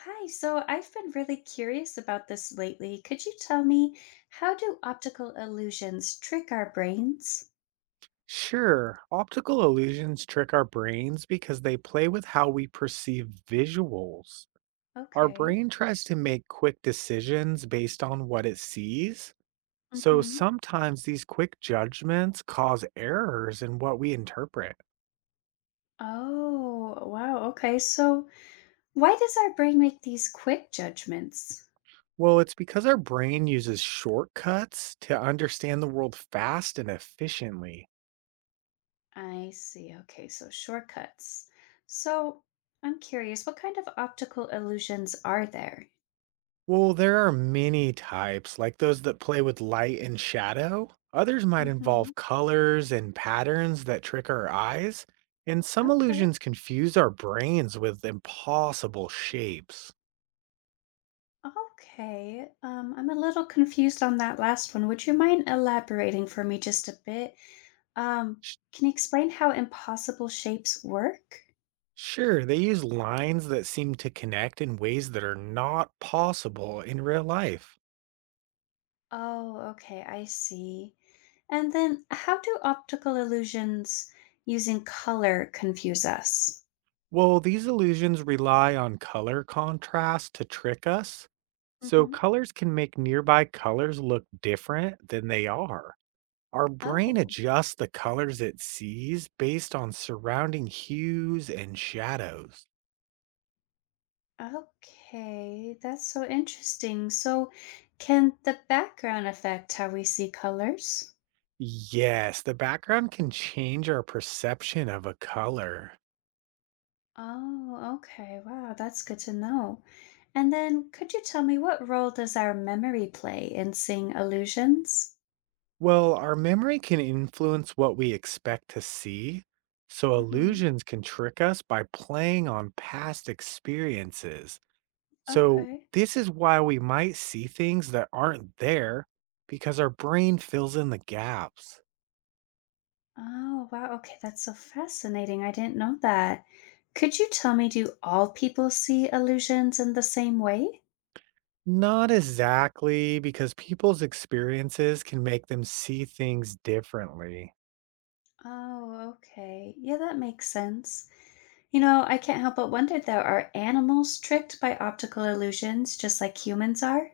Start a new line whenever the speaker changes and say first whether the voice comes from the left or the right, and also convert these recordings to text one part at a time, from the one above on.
left: Hi, so I've been really curious about this lately. Could you tell me, how do optical illusions trick our brains?
right: Sure, optical illusions trick our brains because they play with how we perceive visuals. Our
left: Okay.
right: brain tries to make quick decisions based on what it sees, so
left: Mm-hmm.
right: sometimes these quick judgments cause errors in what we interpret.
left: Oh, wow. Okay, so why does our brain make these quick judgments?
right: Well, it's because our brain uses shortcuts to understand the world fast and efficiently.
left: I see. Okay, so shortcuts. So I'm curious, what kind of optical illusions are there?
right: Well, there are many types, like those that play with light and shadow. Others might
left: Mm-hmm.
right: involve colors and patterns that trick our eyes. And some
left: Okay.
right: illusions confuse our brains with impossible shapes.
left: Okay, I'm a little confused on that last one. Would you mind elaborating for me just a bit? Um,
right: Sh-
left: can you explain how impossible shapes work?
right: Sure, they use lines that seem to connect in ways that are not possible in real life.
left: Oh, okay, I see. And then how do optical illusions using color confuse us?
right: Well, these illusions rely on color contrast to trick us. So
left: Hmm.
right: colors can make nearby colors look different than they are. Our brain
left: Oh,
right: adjusts the colors it sees based on surrounding hues and shadows.
left: okay. That's so interesting. So, can the background affect how we see colors?
right: Yes, the background can change our perception of a color.
left: Oh, okay. Wow, that's good to know. And then, could you tell me, what role does our memory play in seeing illusions?
right: Well, our memory can influence what we expect to see, so
left: Mm-hmm.
right: illusions can trick us by playing on past experiences. So,
left: Okay.
right: this is why we might see things that aren't there because our brain fills in the gaps.
left: Oh, wow. Okay, that's so fascinating. I didn't know that. Could you tell me, do all people see illusions in the same way?
right: Not exactly, because people's experiences can make them see things differently.
left: Oh, okay. Yeah, that makes sense. You know, I can't help but wonder though, are animals tricked by optical illusions just like humans are?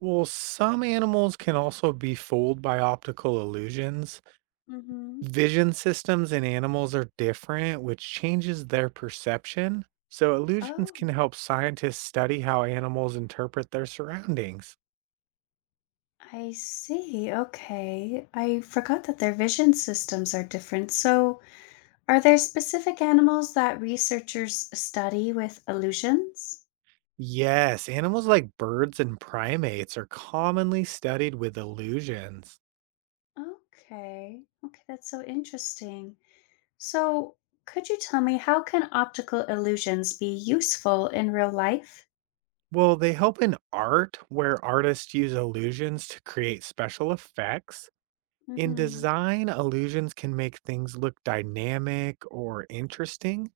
right: Well, some animals can also be fooled by optical illusions.
left: Mm-hmm.
right: Vision systems in animals are different, which changes their perception. So, illusions
left: Oh,
right: can help scientists study how animals interpret their surroundings.
left: I see. Okay. I forgot that their vision systems are different. So, are there specific animals that researchers study with illusions?
right: Yes, animals like birds and primates are commonly studied with illusions.
left: Okay. Okay, that's so interesting. So, could you tell me, how can optical illusions be useful in real life?
right: Well, they help in art, where artists use illusions to create special effects. In
left: Hmm.
right: design, illusions can make things look dynamic or interesting.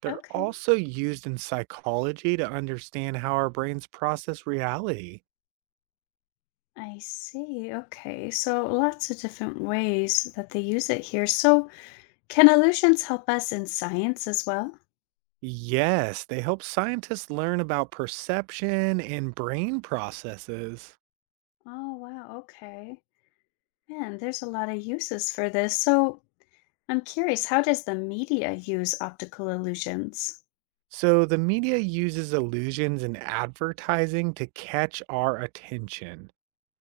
right: They're
left: Okay.
right: also used in psychology to understand how our brains process reality.
left: I see. Okay. So, lots of different ways that they use it here. So, can illusions help us in science as well?
right: Yes, they help scientists learn about perception and brain processes.
left: Oh, wow. Okay. Man, there's a lot of uses for this. So, I'm curious, how does the media use optical illusions?
right: So the media uses illusions and advertising to catch our attention.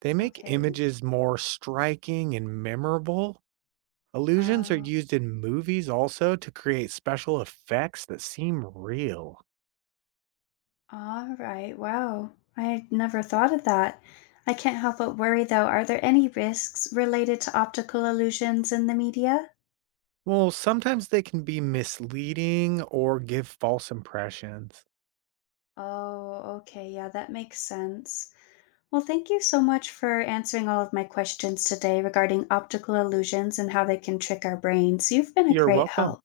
right: They make
left: Okay.
right: images more striking and memorable. Illusions are
left: Oh.
right: used in movies also to create special effects that seem real.
left: Alright, wow. I never thought of that. I can't help but worry though, are there any risks related to optical illusions in the media?
right: Well, sometimes they can be misleading or give false impressions.
left: Oh, okay, yeah, that makes sense. Well, thank you so much for answering all of my questions today regarding optical illusions and how they can trick our brains. You've been a
right: You're
left: great
right: welcome.
left: help.